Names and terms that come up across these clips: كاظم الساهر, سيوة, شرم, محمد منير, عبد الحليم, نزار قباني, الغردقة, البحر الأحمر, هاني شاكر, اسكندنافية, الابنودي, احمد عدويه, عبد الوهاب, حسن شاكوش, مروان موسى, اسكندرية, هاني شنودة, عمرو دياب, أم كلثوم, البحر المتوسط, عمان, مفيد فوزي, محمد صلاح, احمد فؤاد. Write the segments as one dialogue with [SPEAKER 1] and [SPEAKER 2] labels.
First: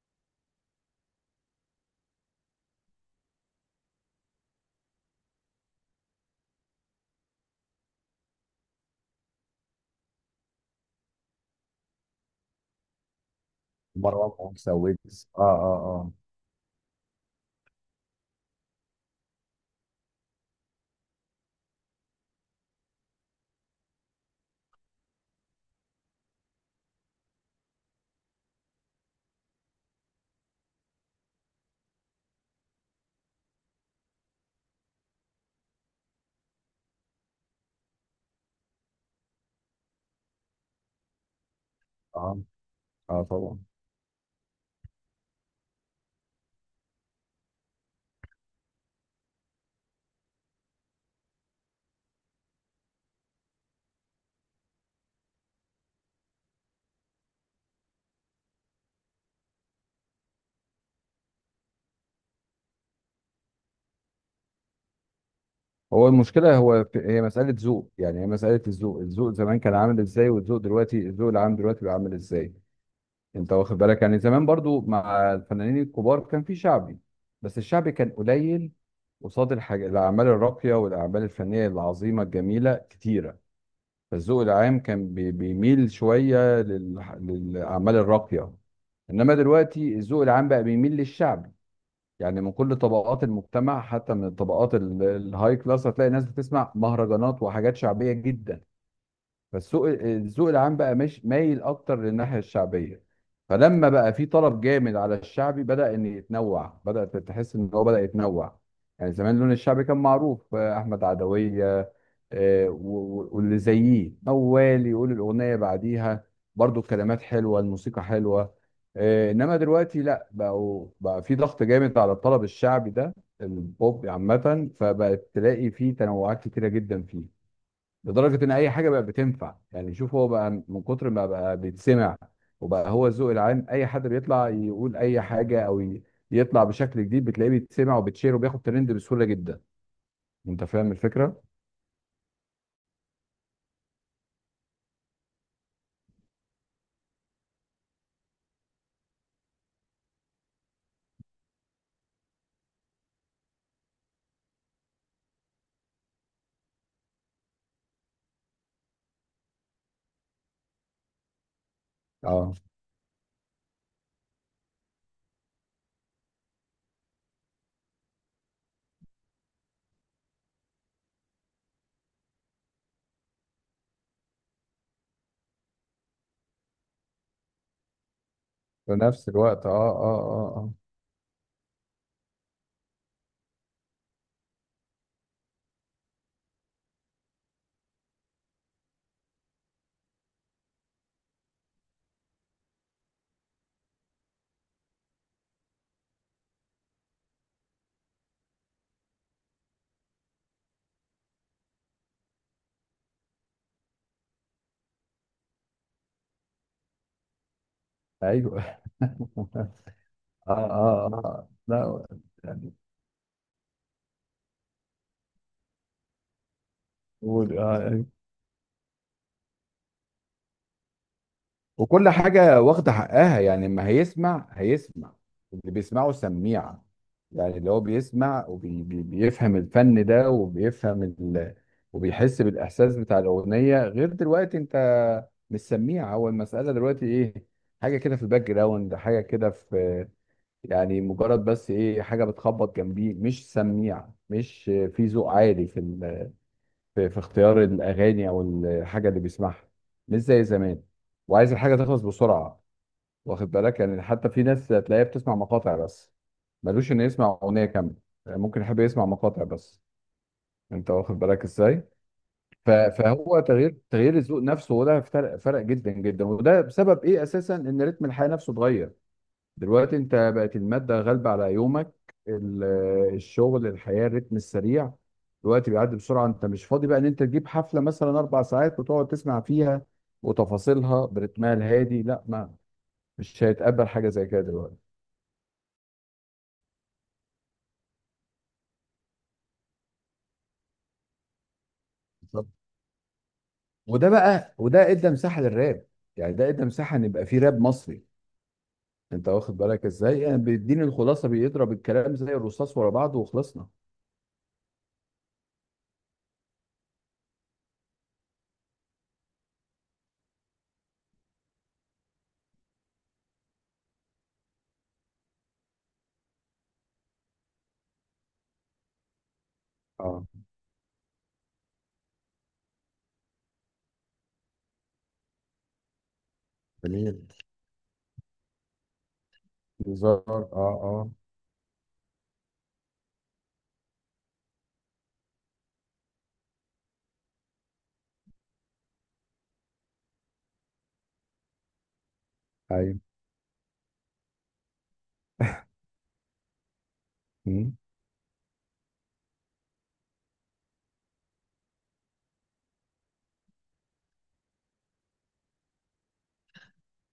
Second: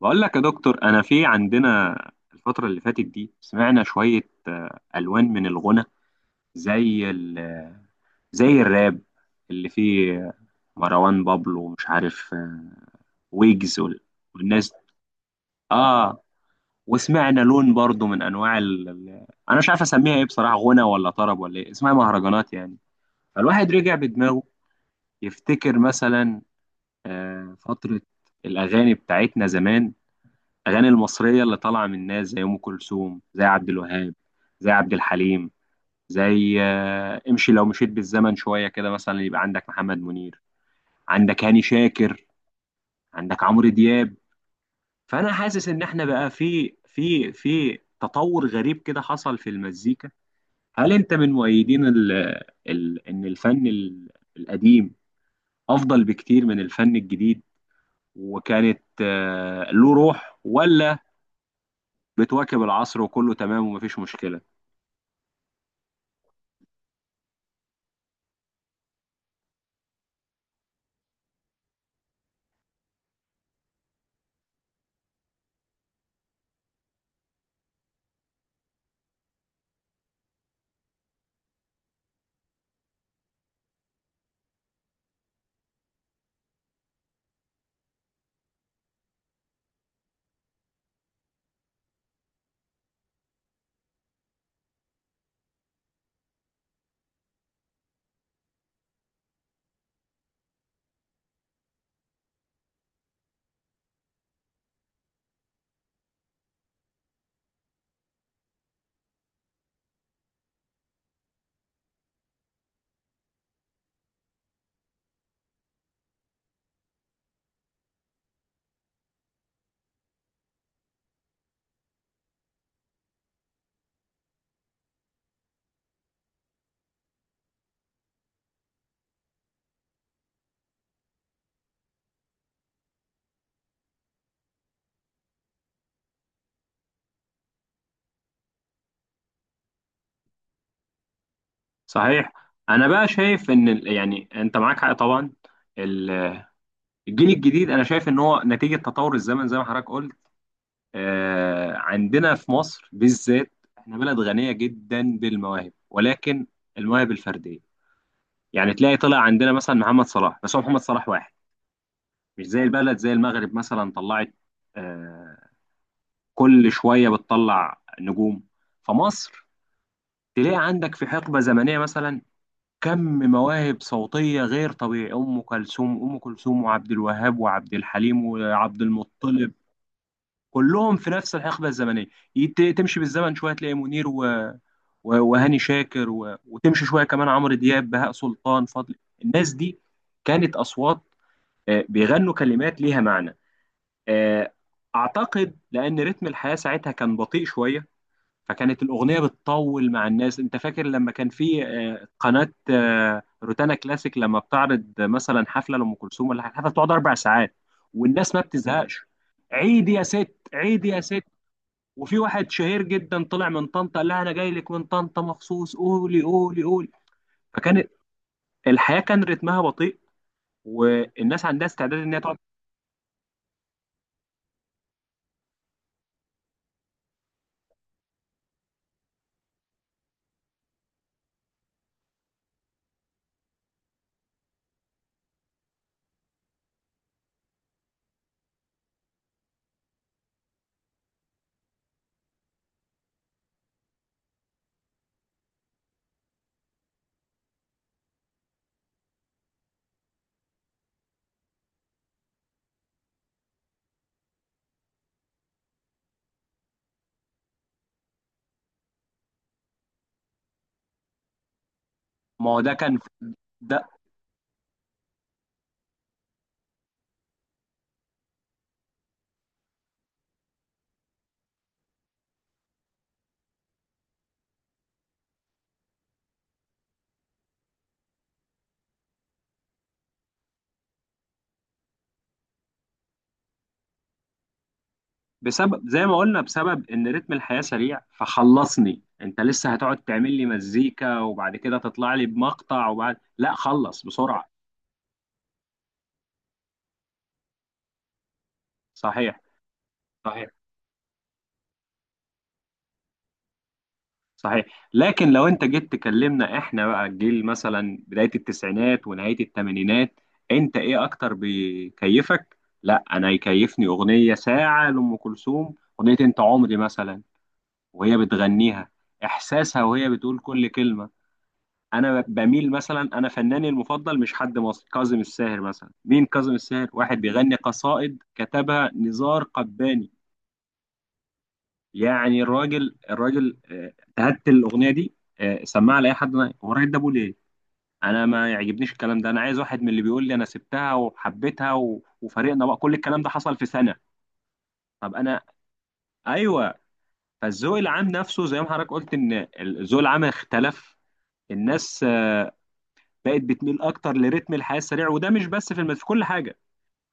[SPEAKER 1] بقول لك يا دكتور، انا في عندنا الفترة اللي فاتت دي سمعنا شوية ألوان من الغنى، زي ال آه، زي الراب اللي فيه مروان بابلو ومش عارف، ويجز
[SPEAKER 2] مروان
[SPEAKER 1] والناس
[SPEAKER 2] موسى
[SPEAKER 1] دي.
[SPEAKER 2] ويجز. اه
[SPEAKER 1] اه، وسمعنا لون برضو من انواع انا مش عارف اسميها ايه بصراحة، غنى ولا طرب ولا ايه اسمها، مهرجانات يعني. فالواحد رجع بدماغه يفتكر مثلا فترة الأغاني بتاعتنا زمان، الاغاني المصريه اللي طالعه من الناس زي ام كلثوم، زي عبد الوهاب، زي عبد الحليم، زي امشي لو مشيت بالزمن شويه كده مثلا يبقى عندك محمد منير، عندك هاني
[SPEAKER 2] اه
[SPEAKER 1] شاكر،
[SPEAKER 2] اه اه
[SPEAKER 1] عندك
[SPEAKER 2] طبعا
[SPEAKER 1] عمرو دياب. فانا حاسس ان احنا بقى في تطور غريب كده حصل في المزيكا. هل انت من مؤيدين ال ان القديم افضل بكتير من الفن الجديد، وكانت له روح، ولا بتواكب العصر وكله تمام ومفيش مشكله؟
[SPEAKER 2] هو المشكله، هو في، هي مساله ذوق، يعني هي مساله الذوق. الذوق زمان كان عامل ازاي، والذوق دلوقتي، الذوق العام دلوقتي بقى عامل ازاي؟ انت واخد بالك؟ يعني زمان برضو مع الفنانين الكبار كان في شعبي، بس الشعبي كان قليل قصاد الحاجة، الأعمال الراقية والأعمال الفنية العظيمة الجميلة كتيرة. فالذوق العام كان بيميل شوية للأعمال الراقية. إنما دلوقتي الذوق العام بقى بيميل للشعبي. يعني من كل طبقات المجتمع، حتى من الطبقات الهاي كلاس هتلاقي ناس بتسمع مهرجانات وحاجات شعبية جدا. فالسوق، الذوق العام بقى مش مايل اكتر للناحيه الشعبيه. فلما بقى في طلب جامد على الشعبي، بدا ان يتنوع، بدا تحس ان هو بدا يتنوع. يعني زمان لون الشعبي كان معروف، احمد عدويه واللي زيه، موال يقول الاغنيه بعديها، برضو الكلمات حلوه الموسيقى حلوه. انما دلوقتي لا، بقوا بقى في ضغط جامد على الطلب الشعبي ده. البوب عامه، فبقت تلاقي فيه تنوعات كتيره جدا فيه، لدرجه ان اي حاجه بقى بتنفع. يعني شوف، هو بقى من كتر ما بقى بيتسمع وبقى هو الذوق العام، اي حد بيطلع يقول اي حاجه او يطلع بشكل جديد بتلاقيه بيتسمع وبيتشير وبياخد ترند بسهوله جدا. انت فاهم الفكره؟
[SPEAKER 1] صحيح. انا بقى شايف ان يعني انت معاك حق طبعا. ال- الجيل الجديد انا شايف ان هو نتيجه تطور الزمن زي ما حضرتك قلت. عندنا في مصر بالذات احنا بلد غنيه جدا بالمواهب، ولكن المواهب الفرديه. يعني تلاقي طلع عندنا مثلا محمد صلاح، بس هو محمد صلاح واحد. مش
[SPEAKER 2] اه،
[SPEAKER 1] زي البلد زي المغرب مثلا، طلعت آه، كل شويه بتطلع نجوم. فمصر تلاقي عندك في حقبه زمنيه مثلا كم مواهب صوتية غير طبيعي، أم كلثوم وعبد الوهاب وعبد الحليم وعبد
[SPEAKER 2] في نفس
[SPEAKER 1] المطلب
[SPEAKER 2] الوقت. اه
[SPEAKER 1] كلهم في نفس الحقبة الزمنية. تمشي بالزمن شوية تلاقي منير وهاني شاكر وتمشي شوية كمان عمرو دياب، بهاء سلطان، فضل. الناس دي كانت أصوات بيغنوا كلمات ليها معنى. آه، أعتقد لأن رتم الحياة ساعتها كان بطيء شوية، فكانت الأغنية بتطول مع الناس. أنت فاكر لما كان في قناة روتانا كلاسيك، لما بتعرض مثلا حفلة لأم كلثوم ولا حاجة، الحفلة بتقعد أربع ساعات
[SPEAKER 2] اه
[SPEAKER 1] والناس ما
[SPEAKER 2] ايوه.
[SPEAKER 1] بتزهقش. عيد يا ست، عيد يا ست.
[SPEAKER 2] اه لا،
[SPEAKER 1] وفي واحد
[SPEAKER 2] يعني
[SPEAKER 1] شهير جدا طلع من طنطا قال لها أنا جاي لك من طنطا مخصوص، قولي قولي قولي.
[SPEAKER 2] قول
[SPEAKER 1] فكان
[SPEAKER 2] اه.
[SPEAKER 1] الحياة كان رتمها بطيء والناس عندها استعداد
[SPEAKER 2] وكل
[SPEAKER 1] إن هي تقعد.
[SPEAKER 2] حاجة واخدة حقها، يعني ما هيسمع، هيسمع اللي بيسمعه سميع. يعني اللي هو بيسمع وبيفهم الفن ده، وبيفهم وبيحس بالإحساس بتاع الأغنية. غير دلوقتي، أنت مش سميع. هو المسألة دلوقتي إيه؟ حاجة كده في الباك جراوند، حاجة كده في، يعني مجرد بس إيه، حاجة بتخبط جنبيه. مش سميع، مش في ذوق عالي في اختيار الأغاني أو الحاجة اللي بيسمعها. مش زي زمان. وعايز الحاجة تخلص بسرعة، واخد بالك؟ يعني حتى في ناس تلاقيها بتسمع مقاطع بس، ملوش انه يسمع اغنيه كامله. يعني ممكن يحب يسمع مقاطع بس. انت واخد بالك ازاي؟
[SPEAKER 1] ما هو ده كان.
[SPEAKER 2] فهو تغيير،
[SPEAKER 1] ده
[SPEAKER 2] تغيير الذوق نفسه. وده فرق، فرق جدا جدا. وده بسبب ايه اساسا؟ ان رتم الحياه نفسه اتغير. دلوقتي انت بقت الماده غالبه على يومك. ال- الشغل، الحياه، الرتم السريع، دلوقتي بيعدي بسرعه. انت مش فاضي بقى ان انت تجيب حفله مثلا 4 ساعات وتقعد تسمع فيها وتفاصيلها برتمها الهادي، لا، ما مش هيتقبل حاجه زي كده دلوقتي.
[SPEAKER 1] بسبب زي ما قلنا، بسبب ان رتم الحياة سريع، فخلصني انت لسه هتقعد تعمل لي مزيكا وبعد كده تطلع لي
[SPEAKER 2] بالظبط.
[SPEAKER 1] بمقطع وبعد لا خلص
[SPEAKER 2] وده
[SPEAKER 1] بسرعة.
[SPEAKER 2] بقى، وده ادى مساحه للراب، يعني ده ادى مساحه ان يبقى في راب مصري. انت
[SPEAKER 1] صحيح.
[SPEAKER 2] واخد بالك ازاي؟ يعني
[SPEAKER 1] صحيح.
[SPEAKER 2] بيديني الخلاصه، بيضرب الكلام زي الرصاص ورا بعضه وخلصنا.
[SPEAKER 1] صحيح، لكن لو انت جيت تكلمنا احنا بقى الجيل مثلا بداية التسعينات ونهاية الثمانينات، انت ايه اكتر بيكيفك؟ لا، انا يكيفني اغنية ساعة لأم كلثوم، اغنية انت عمري مثلا وهي بتغنيها، احساسها وهي
[SPEAKER 2] اه،
[SPEAKER 1] بتقول كل كلمة. انا بميل مثلا، انا فناني المفضل مش حد مصري، كاظم الساهر مثلا. مين كاظم الساهر؟ واحد
[SPEAKER 2] جميل.
[SPEAKER 1] بيغني قصائد كتبها نزار قباني.
[SPEAKER 2] بالظبط. اه
[SPEAKER 1] يعني الراجل، الراجل، تهت الاغنيه دي، سمعها لاي حد. هو الراجل ده ابوه ليه، انا ما يعجبنيش الكلام ده، انا عايز واحد من اللي بيقول لي انا سبتها وحبيتها وفريقنا بقى، كل
[SPEAKER 2] ايوه.
[SPEAKER 1] الكلام ده حصل في سنه. طب انا، ايوه.
[SPEAKER 2] مم.
[SPEAKER 1] فالذوق العام نفسه زي ما حضرتك قلت ان الذوق العام اختلف. الناس بقت بتميل اكتر لريتم الحياه السريع، وده مش بس في في كل حاجه،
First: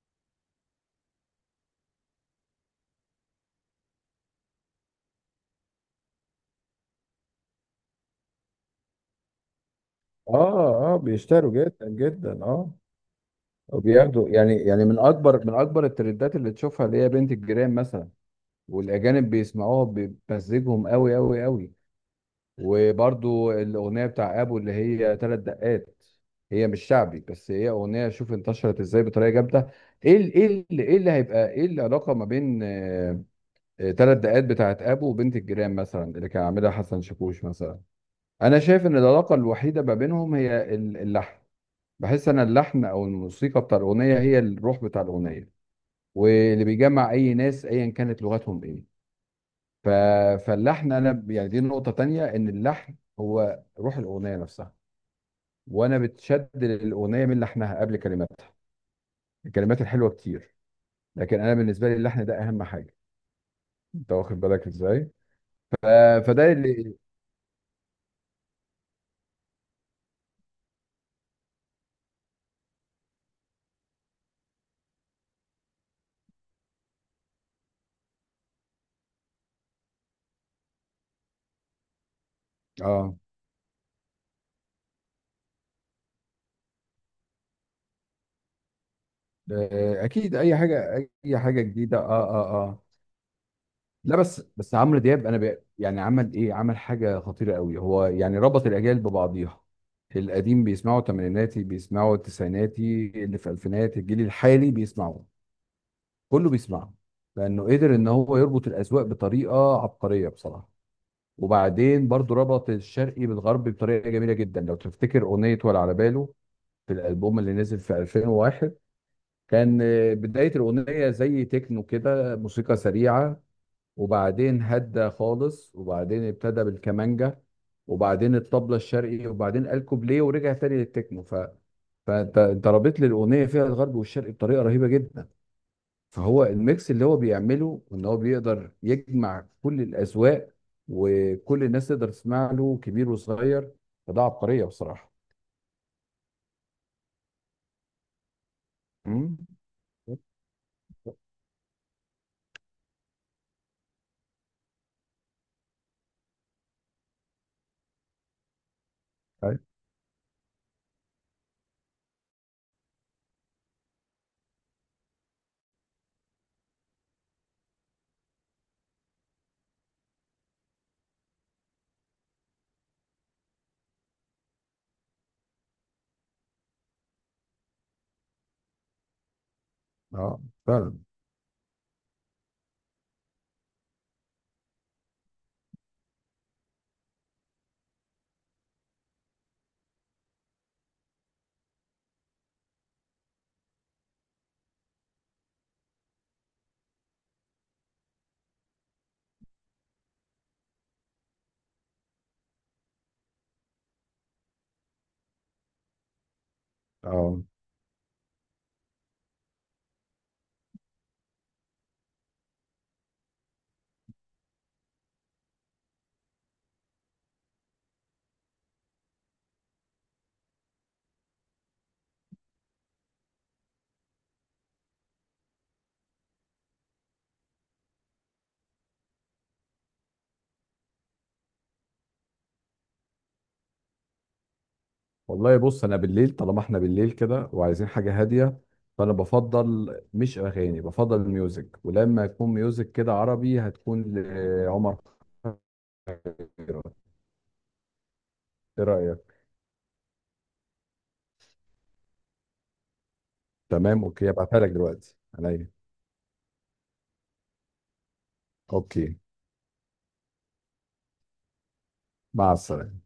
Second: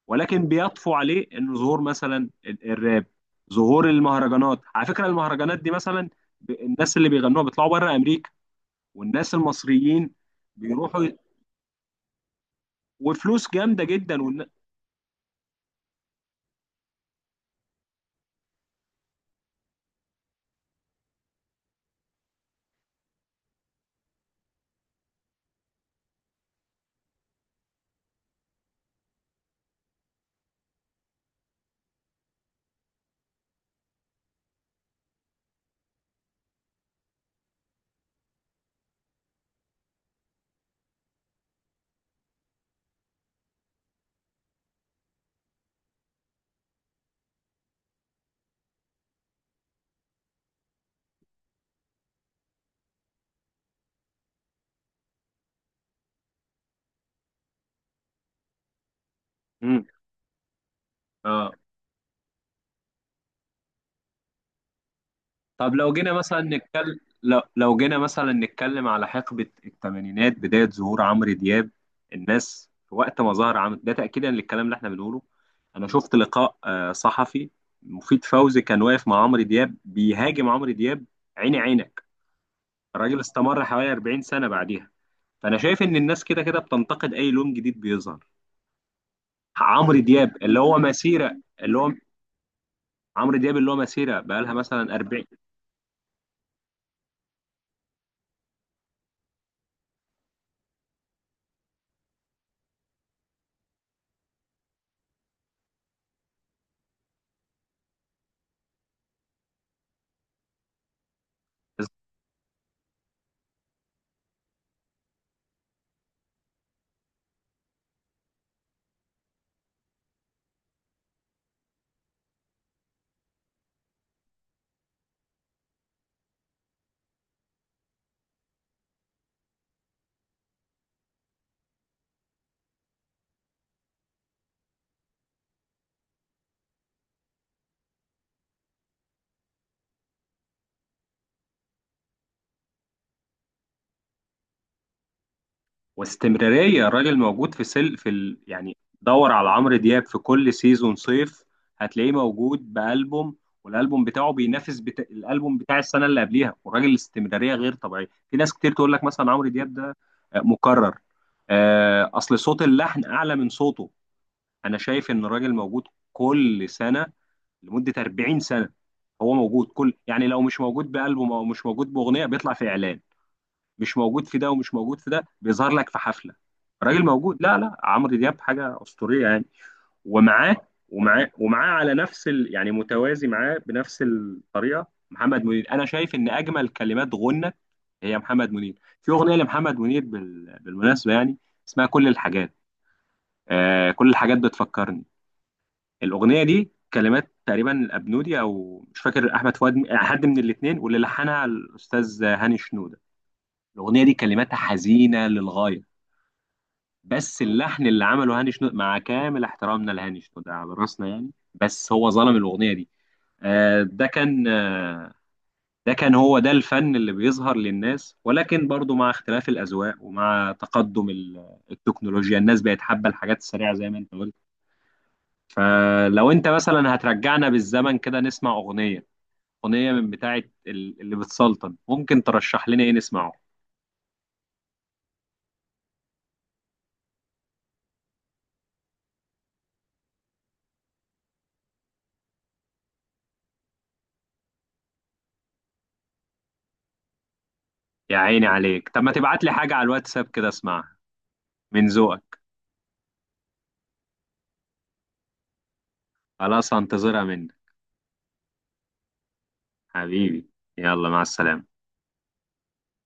[SPEAKER 1] ولكن بيطفو عليه انه ظهور مثلا الراب، ظهور المهرجانات. على فكره المهرجانات دي مثلا، الناس اللي بيغنوها بيطلعوا بره امريكا والناس المصريين
[SPEAKER 2] اه
[SPEAKER 1] بيروحوا ي-
[SPEAKER 2] بيشتروا جدا جدا، اه.
[SPEAKER 1] وفلوس جامده جدا
[SPEAKER 2] وبياخدوا، يعني يعني من اكبر، من اكبر الترندات اللي تشوفها، اللي هي بنت الجيران مثلا، والاجانب بيسمعوها بمزجهم قوي قوي قوي. وبرضو الأغنية بتاع أبو اللي هي تلات دقات، هي مش شعبي، بس هي أغنية، شوف انتشرت ازاي بطريقة جامدة. ايه ايه ايه اللي هيبقى ايه العلاقة ما بين تلات دقات بتاعت أبو وبنت الجيران مثلا اللي كان عاملها حسن شاكوش مثلا؟ أنا شايف إن العلاقة الوحيدة ما بينهم هي اللحن. بحس أن اللحن أو الموسيقى بتاع الأغنية هي الروح بتاع الأغنية، واللي بيجمع أي ناس أيا كانت لغتهم ايه. ف... فاللحن انا يعني دي نقطة تانية، ان اللحن هو روح الاغنية نفسها. وانا بتشد للاغنية من لحنها قبل كلماتها. الكلمات
[SPEAKER 1] مم.
[SPEAKER 2] الحلوة كتير، لكن
[SPEAKER 1] اه.
[SPEAKER 2] انا بالنسبة لي اللحن ده اهم حاجة. انت واخد بالك ازاي؟
[SPEAKER 1] طب
[SPEAKER 2] ف...
[SPEAKER 1] لو جينا مثلا
[SPEAKER 2] فده اللي،
[SPEAKER 1] نتكلم، لو جينا مثلا نتكلم على حقبة الثمانينات بداية ظهور عمرو دياب. الناس في وقت ما ظهر عمرو ده تأكيدا للكلام اللي احنا بنقوله. أنا شفت لقاء صحفي، مفيد فوزي كان واقف مع عمرو دياب بيهاجم عمرو دياب عيني عينك.
[SPEAKER 2] اه،
[SPEAKER 1] الراجل استمر حوالي 40 سنة بعديها. فأنا شايف إن الناس كده كده بتنتقد أي لون جديد بيظهر. عمرو دياب
[SPEAKER 2] اكيد اي
[SPEAKER 1] اللي هو
[SPEAKER 2] حاجة،
[SPEAKER 1] مسيرة
[SPEAKER 2] اي حاجة
[SPEAKER 1] اللي هو
[SPEAKER 2] جديدة. اه
[SPEAKER 1] عمرو دياب اللي هو
[SPEAKER 2] لا
[SPEAKER 1] مسيرة
[SPEAKER 2] بس،
[SPEAKER 1] بقالها
[SPEAKER 2] بس
[SPEAKER 1] مثلا
[SPEAKER 2] عمرو
[SPEAKER 1] 40.
[SPEAKER 2] دياب انا يعني عمل ايه؟ عمل حاجة خطيرة قوي. هو يعني ربط الاجيال ببعضيها، القديم بيسمعوا، تمانيناتي بيسمعوا، التسعيناتي، اللي في الفينات، الجيل الحالي بيسمعوا، كله بيسمعه. لانه قدر ان هو يربط الاذواق بطريقه عبقريه بصراحه. وبعدين برضو ربط الشرقي بالغربي بطريقه جميله جدا. لو تفتكر اغنيه ولا على باله في الالبوم اللي نزل في 2001، كان بدايه الاغنيه زي تكنو كده، موسيقى سريعه، وبعدين هدى خالص، وبعدين ابتدى بالكمانجا، وبعدين الطبلة الشرقي، وبعدين قال كوبليه ورجع تاني للتكنو. فانت، انت رابط لي الاغنيه فيها الغرب والشرق بطريقه رهيبه جدا. فهو الميكس اللي هو بيعمله، ان هو بيقدر يجمع كل الاذواق، وكل الناس تقدر تسمع له، كبير وصغير. فده عبقريه بصراحه.
[SPEAKER 1] واستمراريه الراجل موجود في سل في يعني دور
[SPEAKER 2] مم.
[SPEAKER 1] على عمرو دياب في كل سيزون صيف هتلاقيه موجود بألبوم، والألبوم بتاعه بينافس الألبوم بتاع السنة اللي قبليها. والراجل الاستمرارية غير طبيعية. في ناس كتير تقول لك مثلا عمرو
[SPEAKER 2] أي.
[SPEAKER 1] دياب ده مكرر، أصل صوت اللحن أعلى من صوته. أنا شايف إن الراجل موجود كل سنة لمدة 40 سنة. هو موجود كل، يعني لو مش موجود بألبوم أو مش موجود بأغنية بيطلع في إعلان، مش موجود في ده ومش موجود في ده بيظهر لك في حفله. راجل موجود، لا لا، عمرو دياب حاجه اسطوريه يعني.
[SPEAKER 2] اه،
[SPEAKER 1] ومعاه
[SPEAKER 2] فعلا.
[SPEAKER 1] ومعاه على نفس يعني متوازي معاه بنفس الطريقه محمد منير. انا شايف ان اجمل كلمات غنى هي محمد منير، في اغنيه لمحمد منير بالمناسبه يعني، اسمها كل الحاجات. آه، كل الحاجات بتفكرني، الاغنيه دي كلمات تقريبا الابنودي او مش فاكر احمد فؤاد، حد من الاثنين، واللي لحنها الاستاذ هاني شنوده. الاغنيه دي كلماتها حزينه للغايه، بس
[SPEAKER 2] اه،
[SPEAKER 1] اللحن اللي عمله هاني شنودة، مع كامل احترامنا لهاني شنودة على راسنا يعني، بس هو ظلم الأغنية دي. آه، ده كان آه، ده كان هو ده الفن اللي بيظهر للناس. ولكن برضو مع اختلاف الأذواق ومع تقدم التكنولوجيا، الناس بقت حابة الحاجات السريعة زي ما انت قلت. فلو انت مثلا هترجعنا بالزمن كده نسمع أغنية، أغنية من بتاعة اللي بتسلطن، ممكن ترشح لنا ايه نسمعه؟
[SPEAKER 2] والله بص انا بالليل، طالما احنا بالليل كده وعايزين حاجه هاديه، فانا بفضل مش اغاني، بفضل ميوزك، ولما يكون ميوزك كده عربي هتكون لعمر خيرت.
[SPEAKER 1] يا عيني
[SPEAKER 2] ايه
[SPEAKER 1] عليك. طب ما
[SPEAKER 2] رايك؟
[SPEAKER 1] تبعت لي حاجة على الواتساب كده اسمعها من ذوقك.
[SPEAKER 2] تمام، اوكي، هبعتها لك دلوقتي عليا.
[SPEAKER 1] خلاص هنتظرها منك
[SPEAKER 2] اوكي،
[SPEAKER 1] حبيبي. يلا مع السلامة.
[SPEAKER 2] مع السلامه.